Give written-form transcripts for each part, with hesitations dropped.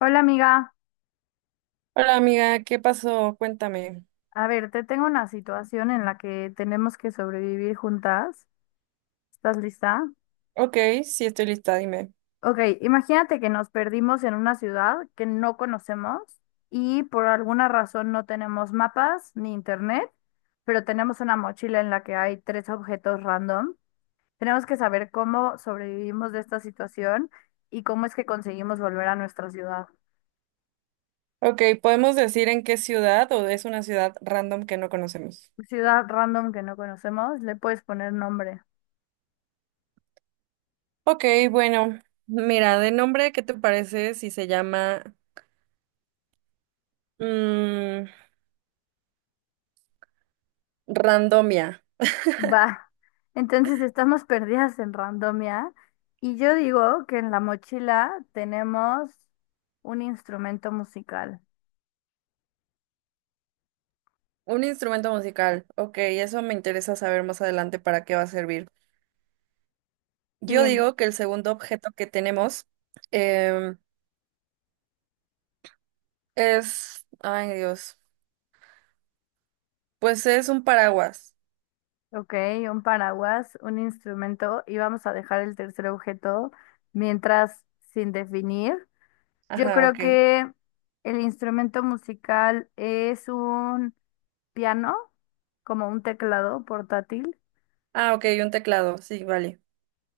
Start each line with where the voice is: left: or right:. left: Hola amiga,
right: Hola amiga, ¿qué pasó? Cuéntame.
left: a ver, te tengo una situación en la que tenemos que sobrevivir juntas. ¿Estás lista?
right: Ok, sí estoy lista, dime.
left: Ok, imagínate que nos perdimos en una ciudad que no conocemos y por alguna razón no tenemos mapas ni internet, pero tenemos una mochila en la que hay tres objetos random. Tenemos que saber cómo sobrevivimos de esta situación y cómo es que conseguimos volver a nuestra ciudad.
right: Ok, ¿podemos decir en qué ciudad o es una ciudad random que no conocemos?
left: Ciudad random que no conocemos, le puedes poner nombre.
right: Ok, bueno, mira, de nombre, ¿qué te parece si se llama mm, randomia?
left: Va, entonces estamos perdidas en randomia y yo digo que en la mochila tenemos un instrumento musical.
right: Un instrumento musical. Ok, eso me interesa saber más adelante para qué va a servir. Yo
left: Sí,
right: digo que el segundo objeto que tenemos em, es, ay Dios, pues es un paraguas.
left: ok, un paraguas, un instrumento y vamos a dejar el tercer objeto mientras sin definir. Yo
right: Ajá,
left: creo
right: ok.
left: que el instrumento musical es un piano, como un teclado portátil.
right: Ah, ok, un teclado, sí, vale.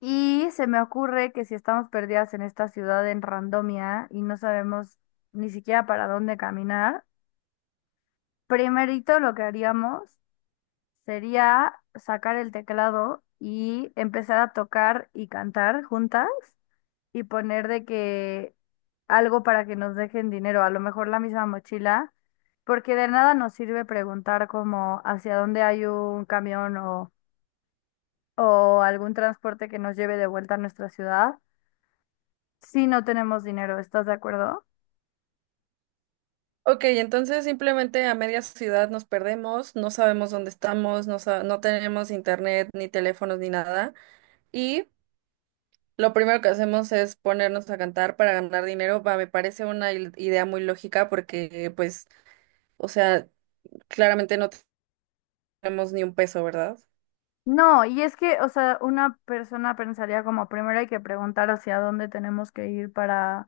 left: Y se me ocurre que si estamos perdidas en esta ciudad en randomia y no sabemos ni siquiera para dónde caminar, primerito lo que haríamos sería sacar el teclado y empezar a tocar y cantar juntas y poner de que algo para que nos dejen dinero, a lo mejor la misma mochila, porque de nada nos sirve preguntar como hacia dónde hay un camión o algún transporte que nos lleve de vuelta a nuestra ciudad si no tenemos dinero, ¿estás de acuerdo?
right: Ok, entonces simplemente a media ciudad nos perdemos, no sabemos dónde estamos, no, no tenemos internet, ni teléfonos, ni nada. Y lo primero que hacemos es ponernos a cantar para ganar dinero. Va, me parece una idea muy lógica porque, pues, o sea, claramente no tenemos ni un peso, ¿verdad?
left: No, y es que, o sea, una persona pensaría como primero hay que preguntar hacia dónde tenemos que ir para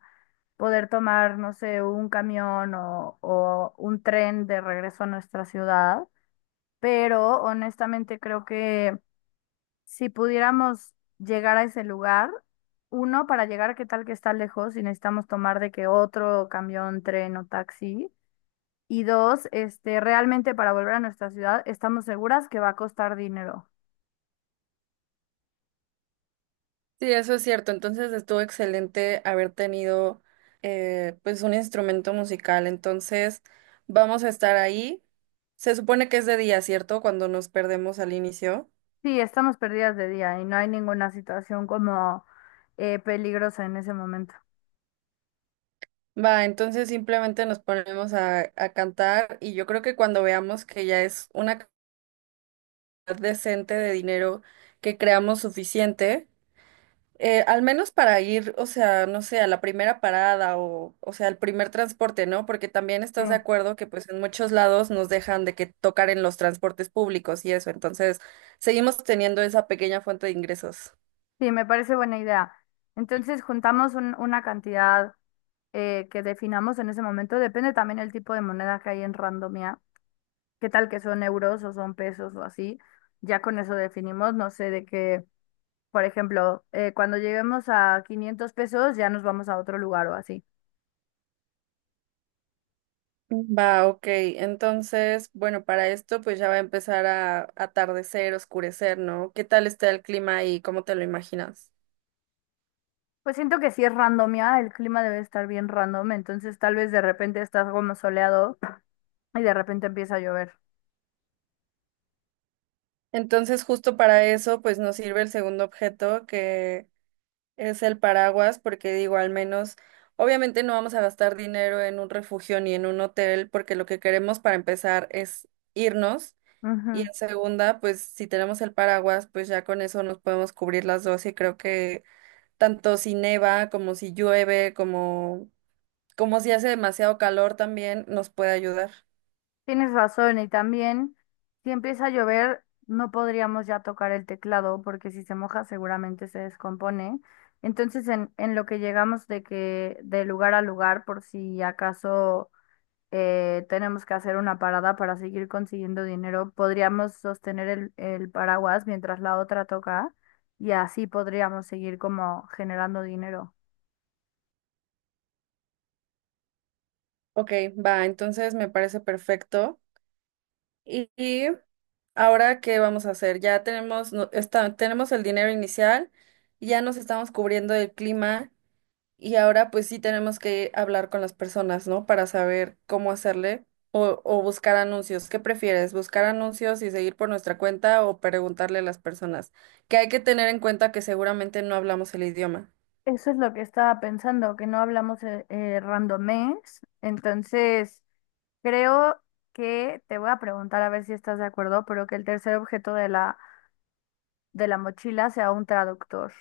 left: poder tomar, no sé, un camión o un tren de regreso a nuestra ciudad, pero honestamente creo que si pudiéramos llegar a ese lugar, uno, para llegar, ¿qué tal que está lejos y necesitamos tomar de que otro camión, tren o taxi? Y dos, este, realmente para volver a nuestra ciudad estamos seguras que va a costar dinero.
right: Sí, eso es cierto. Entonces estuvo excelente haber tenido, pues, un instrumento musical. Entonces, vamos a estar ahí. Se supone que es de día, ¿cierto? Cuando nos perdemos al inicio.
left: Sí, estamos perdidas de día y no hay ninguna situación como peligrosa en ese momento.
right: Va, entonces simplemente nos ponemos a cantar y yo creo que cuando veamos que ya es una cantidad decente de dinero que creamos suficiente, al menos para ir, o sea, no sé, a la primera parada o sea, al primer transporte, ¿no? Porque también
left: Sí,
right: estás de acuerdo que pues en muchos lados nos dejan de que tocar en los transportes públicos y eso, entonces seguimos teniendo esa pequeña fuente de ingresos.
left: sí, me parece buena idea. Entonces juntamos una cantidad que definamos en ese momento. Depende también el tipo de moneda que hay en Randomia. ¿Qué tal que son euros o son pesos o así? Ya con eso definimos, no sé, de que, por ejemplo, cuando lleguemos a 500 pesos ya nos vamos a otro lugar o así.
right: Va, ok. Entonces, bueno, para esto pues ya va a empezar a atardecer, oscurecer, ¿no? ¿Qué tal está el clima ahí? ¿Cómo te lo imaginas?
left: Pues siento que si es randomia, el clima debe estar bien random, entonces tal vez de repente estás como soleado y de repente empieza a llover.
right: Entonces, justo para eso pues nos sirve el segundo objeto que es el paraguas, porque digo, al menos, obviamente no vamos a gastar dinero en un refugio ni en un hotel, porque lo que queremos para empezar es irnos. Y
left: Ujú.
right: en segunda, pues si tenemos el paraguas, pues ya con eso nos podemos cubrir las dos y creo que tanto si neva como si llueve, como si hace demasiado calor también nos puede ayudar.
left: Tienes razón, y también si empieza a llover, no podríamos ya tocar el teclado porque si se moja seguramente se descompone. Entonces en lo que llegamos de que de lugar a lugar, por si acaso tenemos que hacer una parada para seguir consiguiendo dinero. Podríamos sostener el paraguas mientras la otra toca y así podríamos seguir como generando dinero.
right: Ok, va, entonces me parece perfecto. Y ahora, ¿qué vamos a hacer? Ya tenemos, tenemos el dinero inicial, ya nos estamos cubriendo el clima. Y ahora pues sí tenemos que hablar con las personas, ¿no? Para saber cómo hacerle o buscar anuncios. ¿Qué prefieres? ¿Buscar anuncios y seguir por nuestra cuenta o preguntarle a las personas? Que hay que tener en cuenta que seguramente no hablamos el idioma.
left: Eso es lo que estaba pensando, que no hablamos randomés. Entonces, creo que te voy a preguntar a ver si estás de acuerdo, pero que el tercer objeto de la mochila sea un traductor.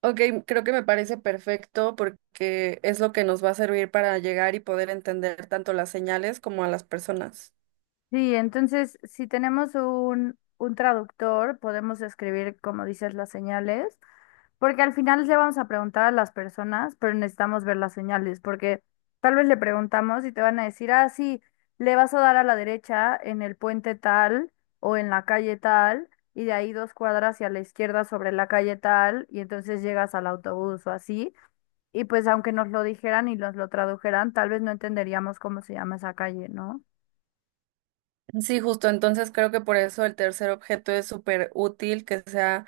right: Ok, creo que me parece perfecto porque es lo que nos va a servir para llegar y poder entender tanto las señales como a las personas.
left: Sí, entonces si tenemos un traductor, podemos escribir, como dices, las señales, porque al final le vamos a preguntar a las personas, pero necesitamos ver las señales, porque tal vez le preguntamos y te van a decir, ah, sí, le vas a dar a la derecha en el puente tal o en la calle tal, y de ahí dos cuadras y a la izquierda sobre la calle tal, y entonces llegas al autobús o así, y pues aunque nos lo dijeran y nos lo tradujeran, tal vez no entenderíamos cómo se llama esa calle, ¿no?
right: Sí, justo. Entonces creo que por eso el tercer objeto es súper útil que sea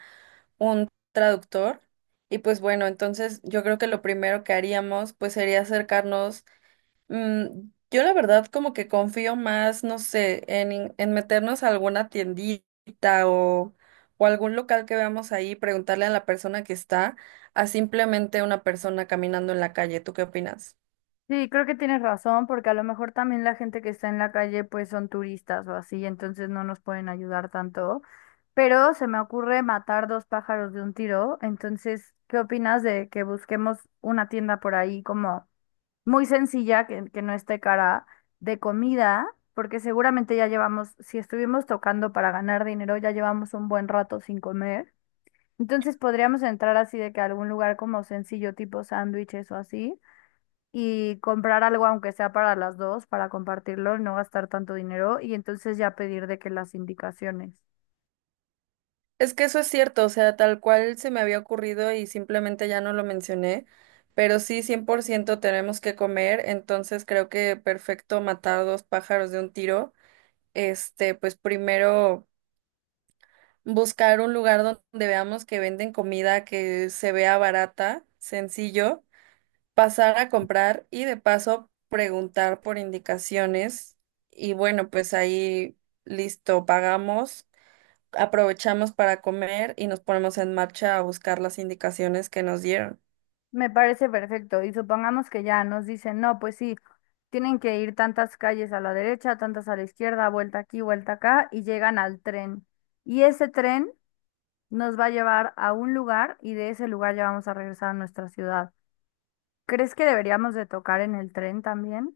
right: un traductor. Y pues bueno, entonces yo creo que lo primero que haríamos pues sería acercarnos. Mm, yo la verdad como que confío más, no sé, en meternos a alguna tiendita o, o algún local que veamos ahí, preguntarle a la persona que está, a simplemente una persona caminando en la calle. ¿Tú qué opinas?
left: Sí, creo que tienes razón, porque a lo mejor también la gente que está en la calle pues son turistas o así, entonces no nos pueden ayudar tanto. Pero se me ocurre matar dos pájaros de un tiro, entonces, ¿qué opinas de que busquemos una tienda por ahí como muy sencilla, que no esté cara, de comida? Porque seguramente ya llevamos, si estuvimos tocando para ganar dinero, ya llevamos un buen rato sin comer. Entonces podríamos entrar así de que a algún lugar como sencillo tipo sándwiches o así y comprar algo, aunque sea para las dos, para compartirlo, no gastar tanto dinero y entonces ya pedir de que las indicaciones.
right: Es que eso es cierto, o sea, tal cual se me había ocurrido y simplemente ya no lo mencioné, pero sí, 100% tenemos que comer, entonces creo que perfecto matar dos pájaros de un tiro. Este, pues primero buscar un lugar donde veamos que venden comida que se vea barata, sencillo, pasar a comprar y de paso preguntar por indicaciones y bueno, pues ahí listo, pagamos. Aprovechamos para comer y nos ponemos en marcha a buscar las indicaciones que nos dieron.
left: Me parece perfecto. Y supongamos que ya nos dicen, no, pues sí, tienen que ir tantas calles a la derecha, tantas a la izquierda, vuelta aquí, vuelta acá, y llegan al tren. Y ese tren nos va a llevar a un lugar y de ese lugar ya vamos a regresar a nuestra ciudad. ¿Crees que deberíamos de tocar en el tren también?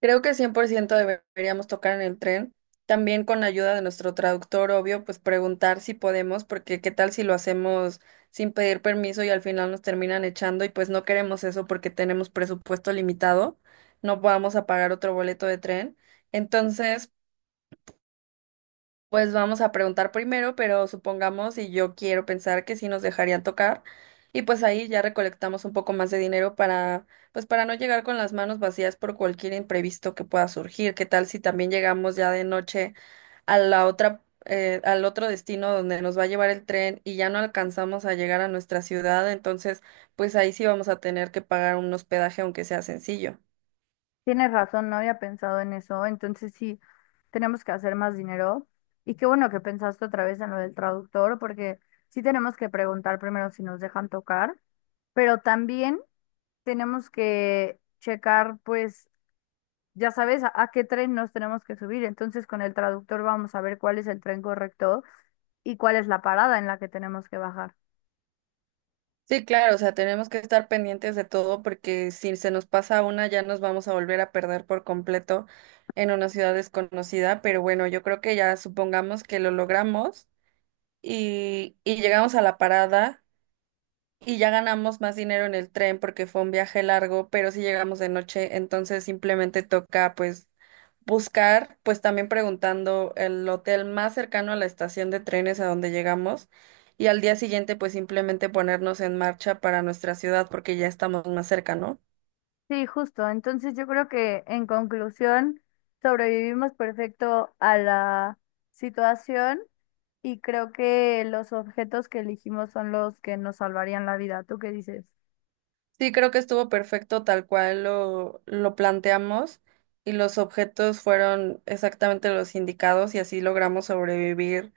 right: Creo que 100% deberíamos tocar en el tren. También con la ayuda de nuestro traductor, obvio, pues preguntar si podemos, porque qué tal si lo hacemos sin pedir permiso y al final nos terminan echando y pues no queremos eso porque tenemos presupuesto limitado, no vamos a pagar otro boleto de tren. Entonces, pues vamos a preguntar primero, pero supongamos, y yo quiero pensar que sí nos dejarían tocar, y pues ahí ya recolectamos un poco más de dinero para, pues para no llegar con las manos vacías por cualquier imprevisto que pueda surgir. ¿Qué tal si también llegamos ya de noche a la otra, al otro destino donde nos va a llevar el tren y ya no alcanzamos a llegar a nuestra ciudad? Entonces, pues ahí sí vamos a tener que pagar un hospedaje, aunque sea sencillo.
left: Tienes razón, no había pensado en eso. Entonces sí, tenemos que hacer más dinero. Y qué bueno que pensaste otra vez en lo del traductor, porque sí tenemos que preguntar primero si nos dejan tocar, pero también tenemos que checar, pues, ya sabes, a qué tren nos tenemos que subir. Entonces con el traductor vamos a ver cuál es el tren correcto y cuál es la parada en la que tenemos que bajar.
right: Sí, claro, o sea, tenemos que estar pendientes de todo porque si se nos pasa una ya nos vamos a volver a perder por completo en una ciudad desconocida, pero bueno, yo creo que ya supongamos que lo logramos y llegamos a la parada y ya ganamos más dinero en el tren porque fue un viaje largo, pero si llegamos de noche, entonces simplemente toca pues buscar, pues también preguntando el hotel más cercano a la estación de trenes a donde llegamos y al día siguiente pues simplemente ponernos en marcha para nuestra ciudad porque ya estamos más cerca, ¿no?
left: Sí, justo. Entonces yo creo que en conclusión, sobrevivimos perfecto a la situación. Y creo que los objetos que elegimos son los que nos salvarían la vida. ¿Tú qué dices?
right: Sí, creo que estuvo perfecto tal cual lo planteamos y los objetos fueron exactamente los indicados y así logramos sobrevivir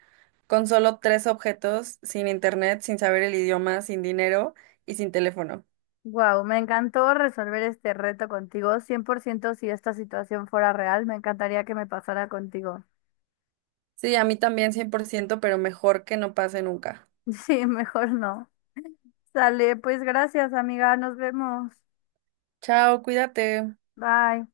right: con solo 3 objetos, sin internet, sin saber el idioma, sin dinero y sin teléfono.
left: Wow, me encantó resolver este reto contigo. 100% si esta situación fuera real, me encantaría que me pasara contigo.
right: Sí, a mí también 100%, pero mejor que no pase nunca.
left: Sí, mejor no. Sale, pues gracias, amiga. Nos vemos.
right: Chao, cuídate.
left: Bye.